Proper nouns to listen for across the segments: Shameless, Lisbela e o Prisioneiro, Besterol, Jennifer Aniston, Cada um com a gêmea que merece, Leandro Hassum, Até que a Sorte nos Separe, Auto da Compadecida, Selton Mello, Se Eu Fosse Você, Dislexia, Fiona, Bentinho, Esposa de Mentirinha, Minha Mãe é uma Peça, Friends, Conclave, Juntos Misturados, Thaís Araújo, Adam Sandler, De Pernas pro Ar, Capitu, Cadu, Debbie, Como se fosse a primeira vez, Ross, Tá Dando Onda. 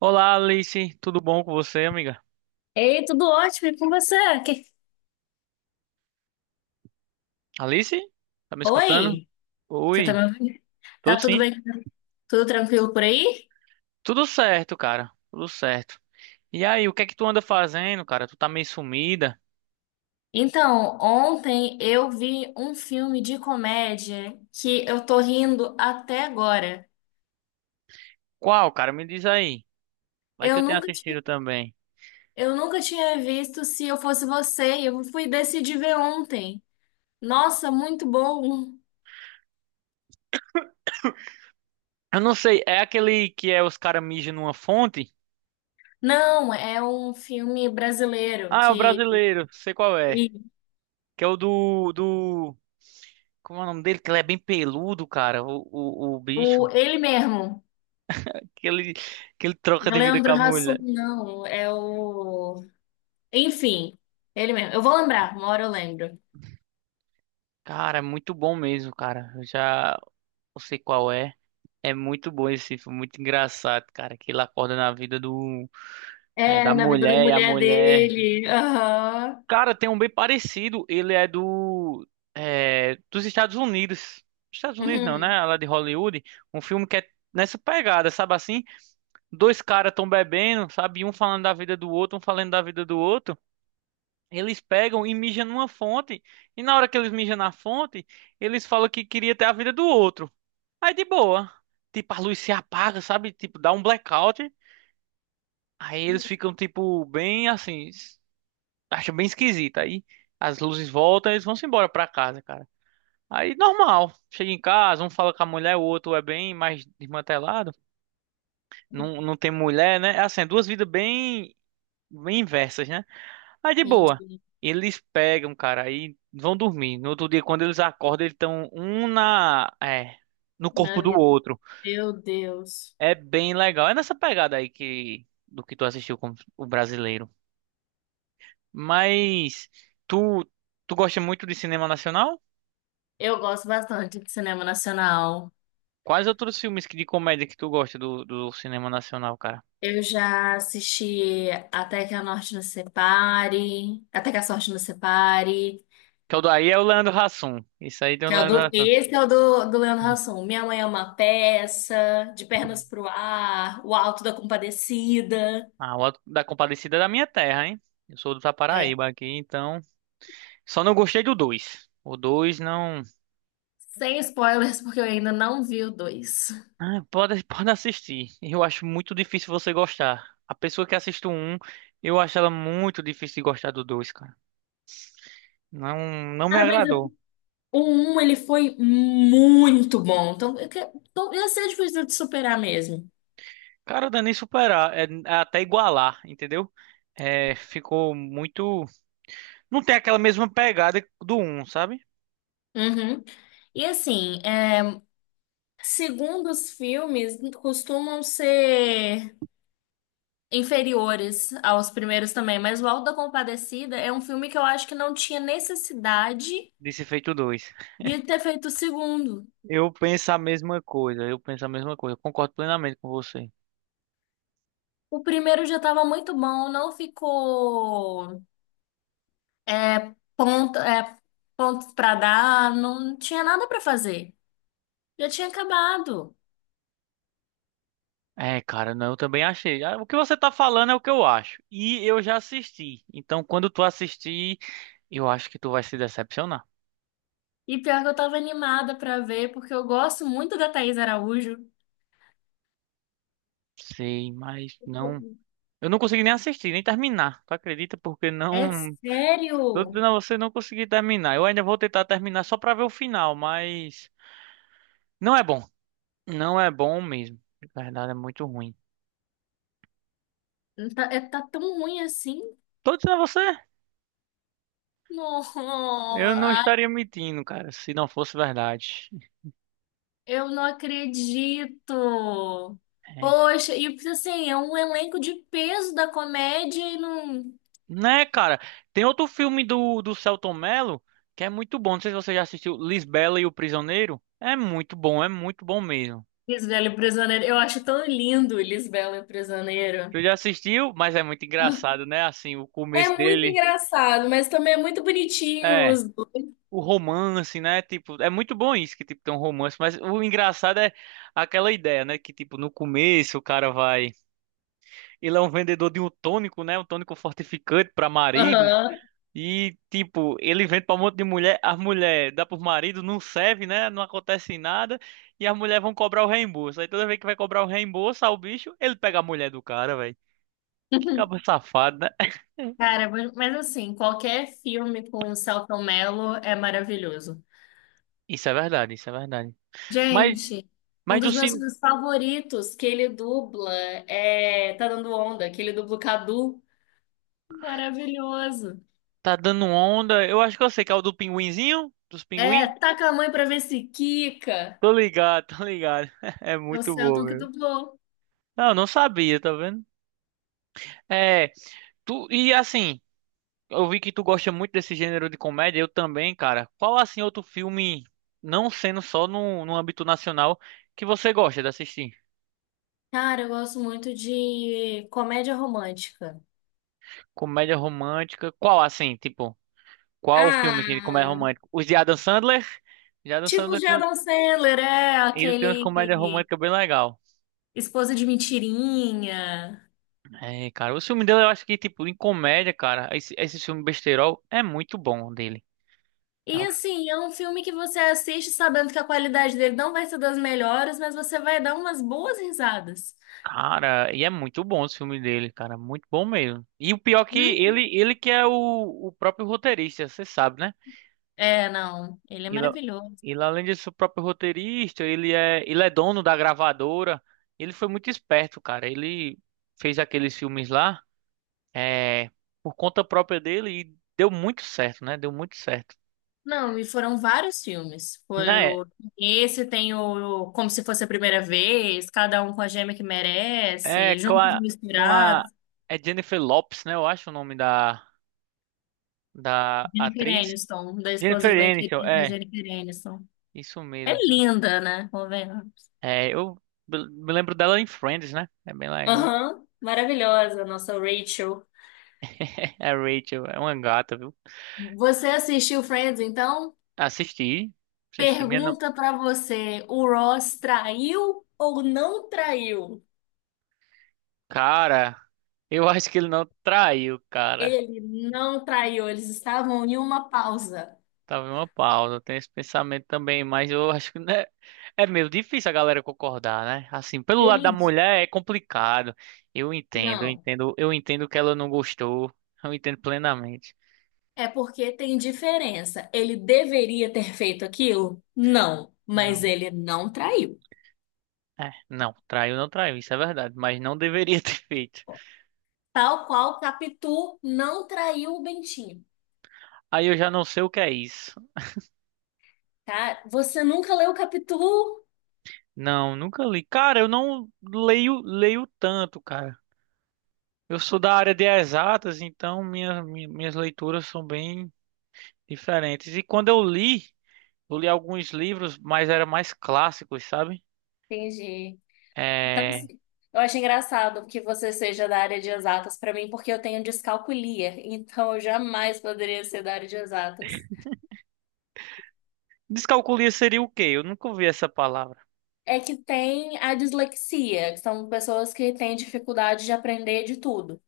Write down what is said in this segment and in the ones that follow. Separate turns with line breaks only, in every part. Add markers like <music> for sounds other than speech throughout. Olá, Alice. Tudo bom com você, amiga?
Ei, tudo ótimo, e com você? Que-
Alice? Tá me escutando?
Oi, você tá
Oi,
me ouvindo?
tô
Tá tudo
sim.
bem? Tudo tranquilo por aí?
Tudo certo, cara. Tudo certo. E aí, o que é que tu anda fazendo, cara? Tu tá meio sumida.
Então, ontem eu vi um filme de comédia que eu tô rindo até agora.
Qual, cara? Me diz aí. Vai que
Eu
eu tenho
nunca tinha,
assistido também.
eu nunca tinha visto Se Eu Fosse Você, e eu fui decidir ver ontem. Nossa, muito bom!
Eu não sei, é aquele que é os caras mijam numa fonte?
Não, é um filme brasileiro
Ah, é o
que
brasileiro, sei qual é.
e
Que é o do... Como é o nome dele? Que ele é bem peludo, cara, o
o
bicho.
ele mesmo,
Que ele troca
não é
de vida com
Leandro
a
Hassum,
mulher.
não, é o Enfim, ele mesmo. Eu vou lembrar, uma hora eu lembro.
Cara, é muito bom mesmo, cara. Eu sei qual é. É muito bom esse filme, muito engraçado, cara. Que ele acorda na vida
É,
da
na vida da
mulher e a
mulher
mulher.
dele. Aham.
Cara, tem um bem parecido. Ele é dos Estados Unidos. Estados Unidos não,
Uhum.
né? Lá de Hollywood. Um filme que é nessa pegada, sabe assim? Dois caras tão bebendo, sabe? E um falando da vida do outro, um falando da vida do outro. Eles pegam e mijam numa fonte. E na hora que eles mijam na fonte, eles falam que queria ter a vida do outro. Aí de boa. Tipo, a luz se apaga, sabe? Tipo, dá um blackout. Aí eles ficam, tipo, bem assim. Acham bem esquisito. Aí as luzes voltam e eles vão se embora pra casa, cara. Aí normal. Chega em casa, um fala com a mulher, o outro é bem mais desmantelado. Não, não tem mulher, né? É assim, é duas vidas bem, bem inversas, né? Aí de boa.
Entendi.
Eles pegam, cara, aí vão dormir. No outro dia, quando eles acordam, eles estão um no
Na
corpo do
vida.
outro.
Meu Deus.
É bem legal. É nessa pegada aí que do que tu assistiu com o brasileiro. Mas tu tu gosta muito de cinema nacional?
Eu gosto bastante de cinema nacional.
Quais outros filmes de comédia que tu gosta do cinema nacional, cara?
Eu já assisti Até que a Norte nos Separe, Até que a Sorte nos Separe,
Que é o Daí é o Leandro Hassum. Isso aí tem o
que é o
Leandro
do,
Hassum.
esse é o do, do Leandro Hassum. Minha Mãe é uma Peça, De Pernas pro Ar, O Alto da Compadecida.
Ah, o Auto da Compadecida é da minha terra, hein? Eu sou do
É,
Paraíba aqui, então só não gostei do dois. O dois não.
sem spoilers, porque eu ainda não vi o dois.
Ah, pode assistir. Eu acho muito difícil você gostar. A pessoa que assiste o um, eu acho ela muito difícil de gostar do dois, cara. Não, não me
Cara, mas é,
agradou.
o um ele foi muito bom. Então, eu que- então, ia ser difícil de superar mesmo.
Cara, não é nem superar, é até igualar, entendeu? É, ficou muito. Não tem aquela mesma pegada do um, sabe?
Uhum. E assim, é, segundo os filmes, costumam ser inferiores aos primeiros também, mas o Auto da Compadecida é um filme que eu acho que não tinha necessidade
De se feito dois.
de ter feito o segundo.
Eu penso a mesma coisa, eu penso a mesma coisa, eu concordo plenamente com você.
O primeiro já estava muito bom, não ficou é, ponto, é, pontos para dar, não tinha nada para fazer. Já tinha acabado.
É, cara, não, eu também achei. Ah, o que você tá falando é o que eu acho. E eu já assisti. Então, quando tu assistir, eu acho que tu vai se decepcionar.
E pior que eu tava animada pra ver, porque eu gosto muito da Thaís Araújo.
Sei, mas não. Eu não consegui nem assistir, nem terminar. Tu acredita? Porque
É
não. Tô
sério?
dizendo a você, não consegui terminar. Eu ainda vou tentar terminar só pra ver o final, mas não é bom. Não é bom mesmo. Na verdade, é muito ruim.
Tá, é- tá tão ruim assim?
Tô dizendo a você,
Não,
eu não
ai,
estaria mentindo, cara, se não fosse verdade.
eu não acredito.
É.
Poxa, e tipo assim, é um elenco de peso da comédia e não.
Né, cara? Tem outro filme do Selton Mello que é muito bom. Não sei se você já assistiu Lisbela e o Prisioneiro. É muito bom mesmo.
Lisbela e o Prisioneiro. Eu acho tão lindo Lisbela e o Prisioneiro.
Você já assistiu, mas é muito
Ah,
engraçado, né? Assim, o
é
começo
muito
dele.
engraçado, mas também é muito bonitinho
É.
os.
O romance, né? Tipo, é muito bom isso que tipo tem um romance, mas o engraçado é aquela ideia, né, que tipo no começo o cara vai, ele é um vendedor de um tônico, né, um tônico fortificante para maridos
Aham.
e tipo, ele vende para um monte de mulher, as mulher dá pro marido, não serve, né? Não acontece nada e as mulheres vão cobrar o reembolso. Aí toda vez que vai cobrar o reembolso ao bicho, ele pega a mulher do cara, velho. Que cabo safado, né? <laughs>
Cara, mas assim, qualquer filme com o Selton Mello é maravilhoso.
Isso é verdade, isso é verdade. Mas,
Gente, um
mas do,
dos meus
cin-
filmes favoritos que ele dubla é Tá Dando Onda, que ele dubla o Cadu. Maravilhoso.
Tá dando onda. Eu acho que eu sei que é o do pinguinzinho, dos
É,
pinguim.
Taca a mãe pra ver se quica.
Tô ligado, tô ligado. <laughs> É
É o
muito bom,
Selton que
meu.
dublou.
Não, não sabia, tá vendo? É, tu e assim, eu vi que tu gosta muito desse gênero de comédia, eu também, cara. Qual assim outro filme, não sendo só no âmbito nacional, que você gosta de assistir?
Cara, eu gosto muito de comédia romântica.
Comédia romântica. Qual assim, tipo, qual o filme que
Ah,
ele comédia romântica? Os de Adam Sandler? De Adam
tipo
Sandler,
de Adam Sandler, é
ele tem umas
aquele
comédias românticas bem legal.
Esposa de Mentirinha.
É, cara, o filme dele eu acho que, tipo, em comédia, cara, esse filme Besterol é muito bom dele. É
E
um,
assim, é um filme que você assiste sabendo que a qualidade dele não vai ser das melhores, mas você vai dar umas boas risadas.
cara, e é muito bom o filme dele, cara, muito bom mesmo. E o pior que
Hum?
ele que é o próprio roteirista, você sabe, né?
É, não, ele é
Ele, é-
maravilhoso.
ele além de ser o próprio roteirista, ele é dono da gravadora. Ele foi muito esperto, cara. Ele fez aqueles filmes lá, é, por conta própria dele e deu muito certo, né? Deu muito certo.
Não, e foram vários filmes. Foi
Na
o esse tem o Como se fosse a primeira vez, Cada um com a gêmea que
É
merece,
com
Juntos
a, com a-
Misturados,
é Jennifer Lopes, né? Eu acho o nome da
Jennifer
atriz.
Aniston, da esposa
Jennifer
de bem
Aniston,
da
é,
Jennifer Aniston.
isso
É
mesmo.
linda, né? Convenhamos.
É, eu me lembro dela em Friends, né? É bem legal.
Aham, maravilhosa, nossa Rachel.
<laughs> É a Rachel, é uma gata, viu?
Você assistiu Friends, então?
Assisti, assisti. Minha, no-
Pergunta pra você, o Ross traiu ou não traiu?
Cara, eu acho que ele não traiu, cara.
Ele não traiu, eles estavam em uma pausa.
Tava em uma pausa, eu tenho esse pensamento também, mas eu acho que né, é meio difícil a galera concordar, né? Assim, pelo lado da
Ele
mulher é complicado. Eu entendo, eu
não.
entendo, eu entendo que ela não gostou. Eu entendo plenamente.
É porque tem diferença. Ele deveria ter feito aquilo? Não, mas
Não,
ele não traiu.
não, traiu, não traiu, isso é verdade, mas não deveria <laughs> ter feito.
Tal qual Capitu não traiu o Bentinho,
Aí eu já não sei o que é isso.
tá? Você nunca leu Capitu?
Não, nunca li. Cara, eu não leio, leio tanto, cara. Eu sou da área de exatas, então minhas leituras são bem diferentes. E quando eu li Eu li alguns livros, mas eram mais clássicos, sabe?
Entendi. Então,
É.
assim, eu, acho engraçado que você seja da área de exatas para mim, porque eu tenho descalculia, então eu jamais poderia ser da área de exatas.
Descalculia seria o quê? Eu nunca ouvi essa palavra.
É que tem a dislexia, que são pessoas que têm dificuldade de aprender de tudo.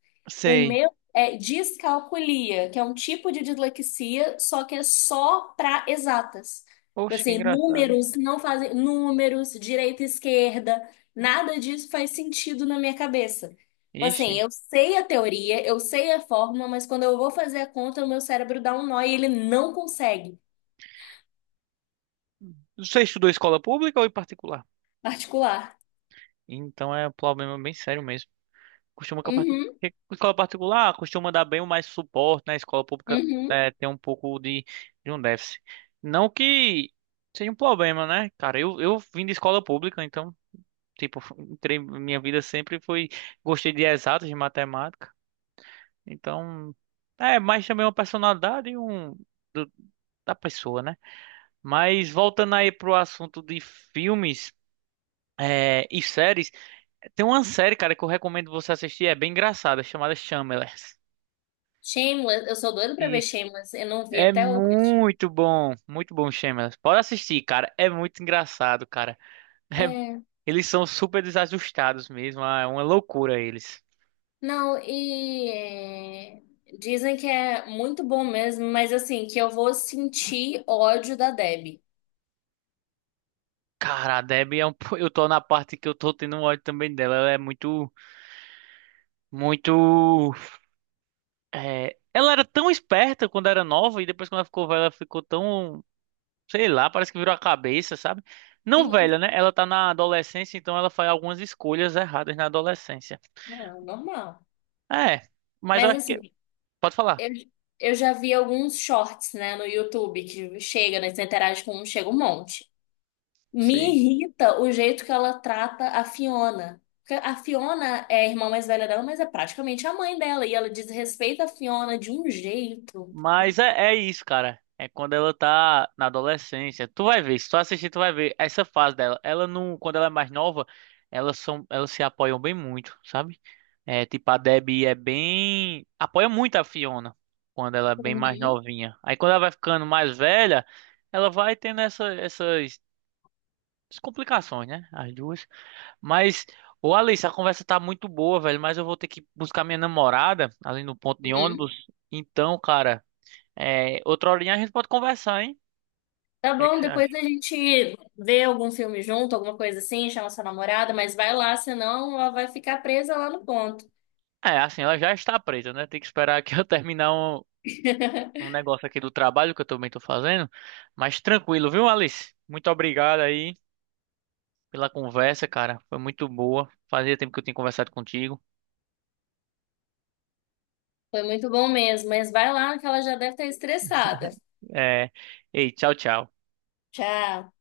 O
Sei.
meu é descalculia, que é um tipo de dislexia, só que é só para exatas.
Poxa, que
Assim,
engraçado.
números não fazem números, direita e esquerda, nada disso faz sentido na minha cabeça. Assim,
Ixi.
eu sei a teoria, eu sei a fórmula, mas quando eu vou fazer a conta, o meu cérebro dá um nó e ele não consegue
Você estudou escola pública ou em particular?
articular.
Então é um problema bem sério mesmo. Costuma que a parti-
Uhum,
que a escola particular costuma dar bem mais suporte, né? A escola pública
uhum.
tem um pouco de um déficit. Não que seja um problema, né? Cara, eu vim de escola pública, então, tipo, entrei, minha vida sempre foi. Gostei de exatas, de matemática. Então, é mais também é uma personalidade e do- da pessoa, né? Mas voltando aí pro assunto de filmes e séries, tem uma série, cara, que eu recomendo você assistir, é bem engraçada, chamada Shameless.
Shameless, eu sou doida pra ver
E
Shameless, eu não vi
é
até hoje.
muito bom, Shameless. Pode assistir, cara, é muito engraçado, cara. <laughs> É-
É,
Eles são super desajustados mesmo, é uma loucura eles.
não, e é, dizem que é muito bom mesmo, mas assim, que eu vou sentir ódio da Debbie.
Cara, a Debbie é eu tô na parte que eu tô tendo um ódio também dela, ela é muito, muito. É, ela era tão esperta quando era nova e depois quando ela ficou velha, ela ficou tão, sei lá, parece que virou a cabeça, sabe? Não
E-
velha, né? Ela tá na adolescência, então ela faz algumas escolhas erradas na adolescência.
não, normal.
É, mas eu
Mas
acho que.
assim,
Pode falar.
eu, eu já vi alguns shorts, né, no YouTube que chega, né, você interage com um, chega um monte. Me
Sei.
irrita o jeito que ela trata a Fiona. Porque a Fiona é a irmã mais velha dela, mas é praticamente a mãe dela. E ela desrespeita a Fiona de um jeito.
Mas é isso, cara. É quando ela tá na adolescência. Tu vai ver, se tu assistir, tu vai ver essa fase dela. Ela não, quando ela é mais nova, elas se apoiam bem muito, sabe? É, tipo, a Debbie é bem, apoia muito a Fiona quando ela é bem mais
Uhum,
novinha. Aí quando ela vai ficando mais velha, ela vai tendo essas complicações, né? As duas. Mas, ô Alice, a conversa tá muito boa, velho, mas eu vou ter que buscar minha namorada ali no ponto de
uhum.
ônibus. Então, cara, outra horinha a gente pode conversar, hein?
Tá
O que é que
bom,
você
depois
acha?
a gente vê algum filme junto, alguma coisa assim, chama sua namorada, mas vai lá, senão ela vai ficar presa lá no ponto.
É, assim, ela já está presa, né? Tem que esperar que <laughs> eu terminar um
<laughs>
negócio aqui do trabalho que eu também tô fazendo. Mas tranquilo, viu, Alice? Muito obrigado aí pela conversa, cara. Foi muito boa. Fazia tempo que eu tinha conversado contigo.
Foi muito bom mesmo, mas vai lá que ela já deve estar estressada.
É, ei, tchau, tchau.
Tchau.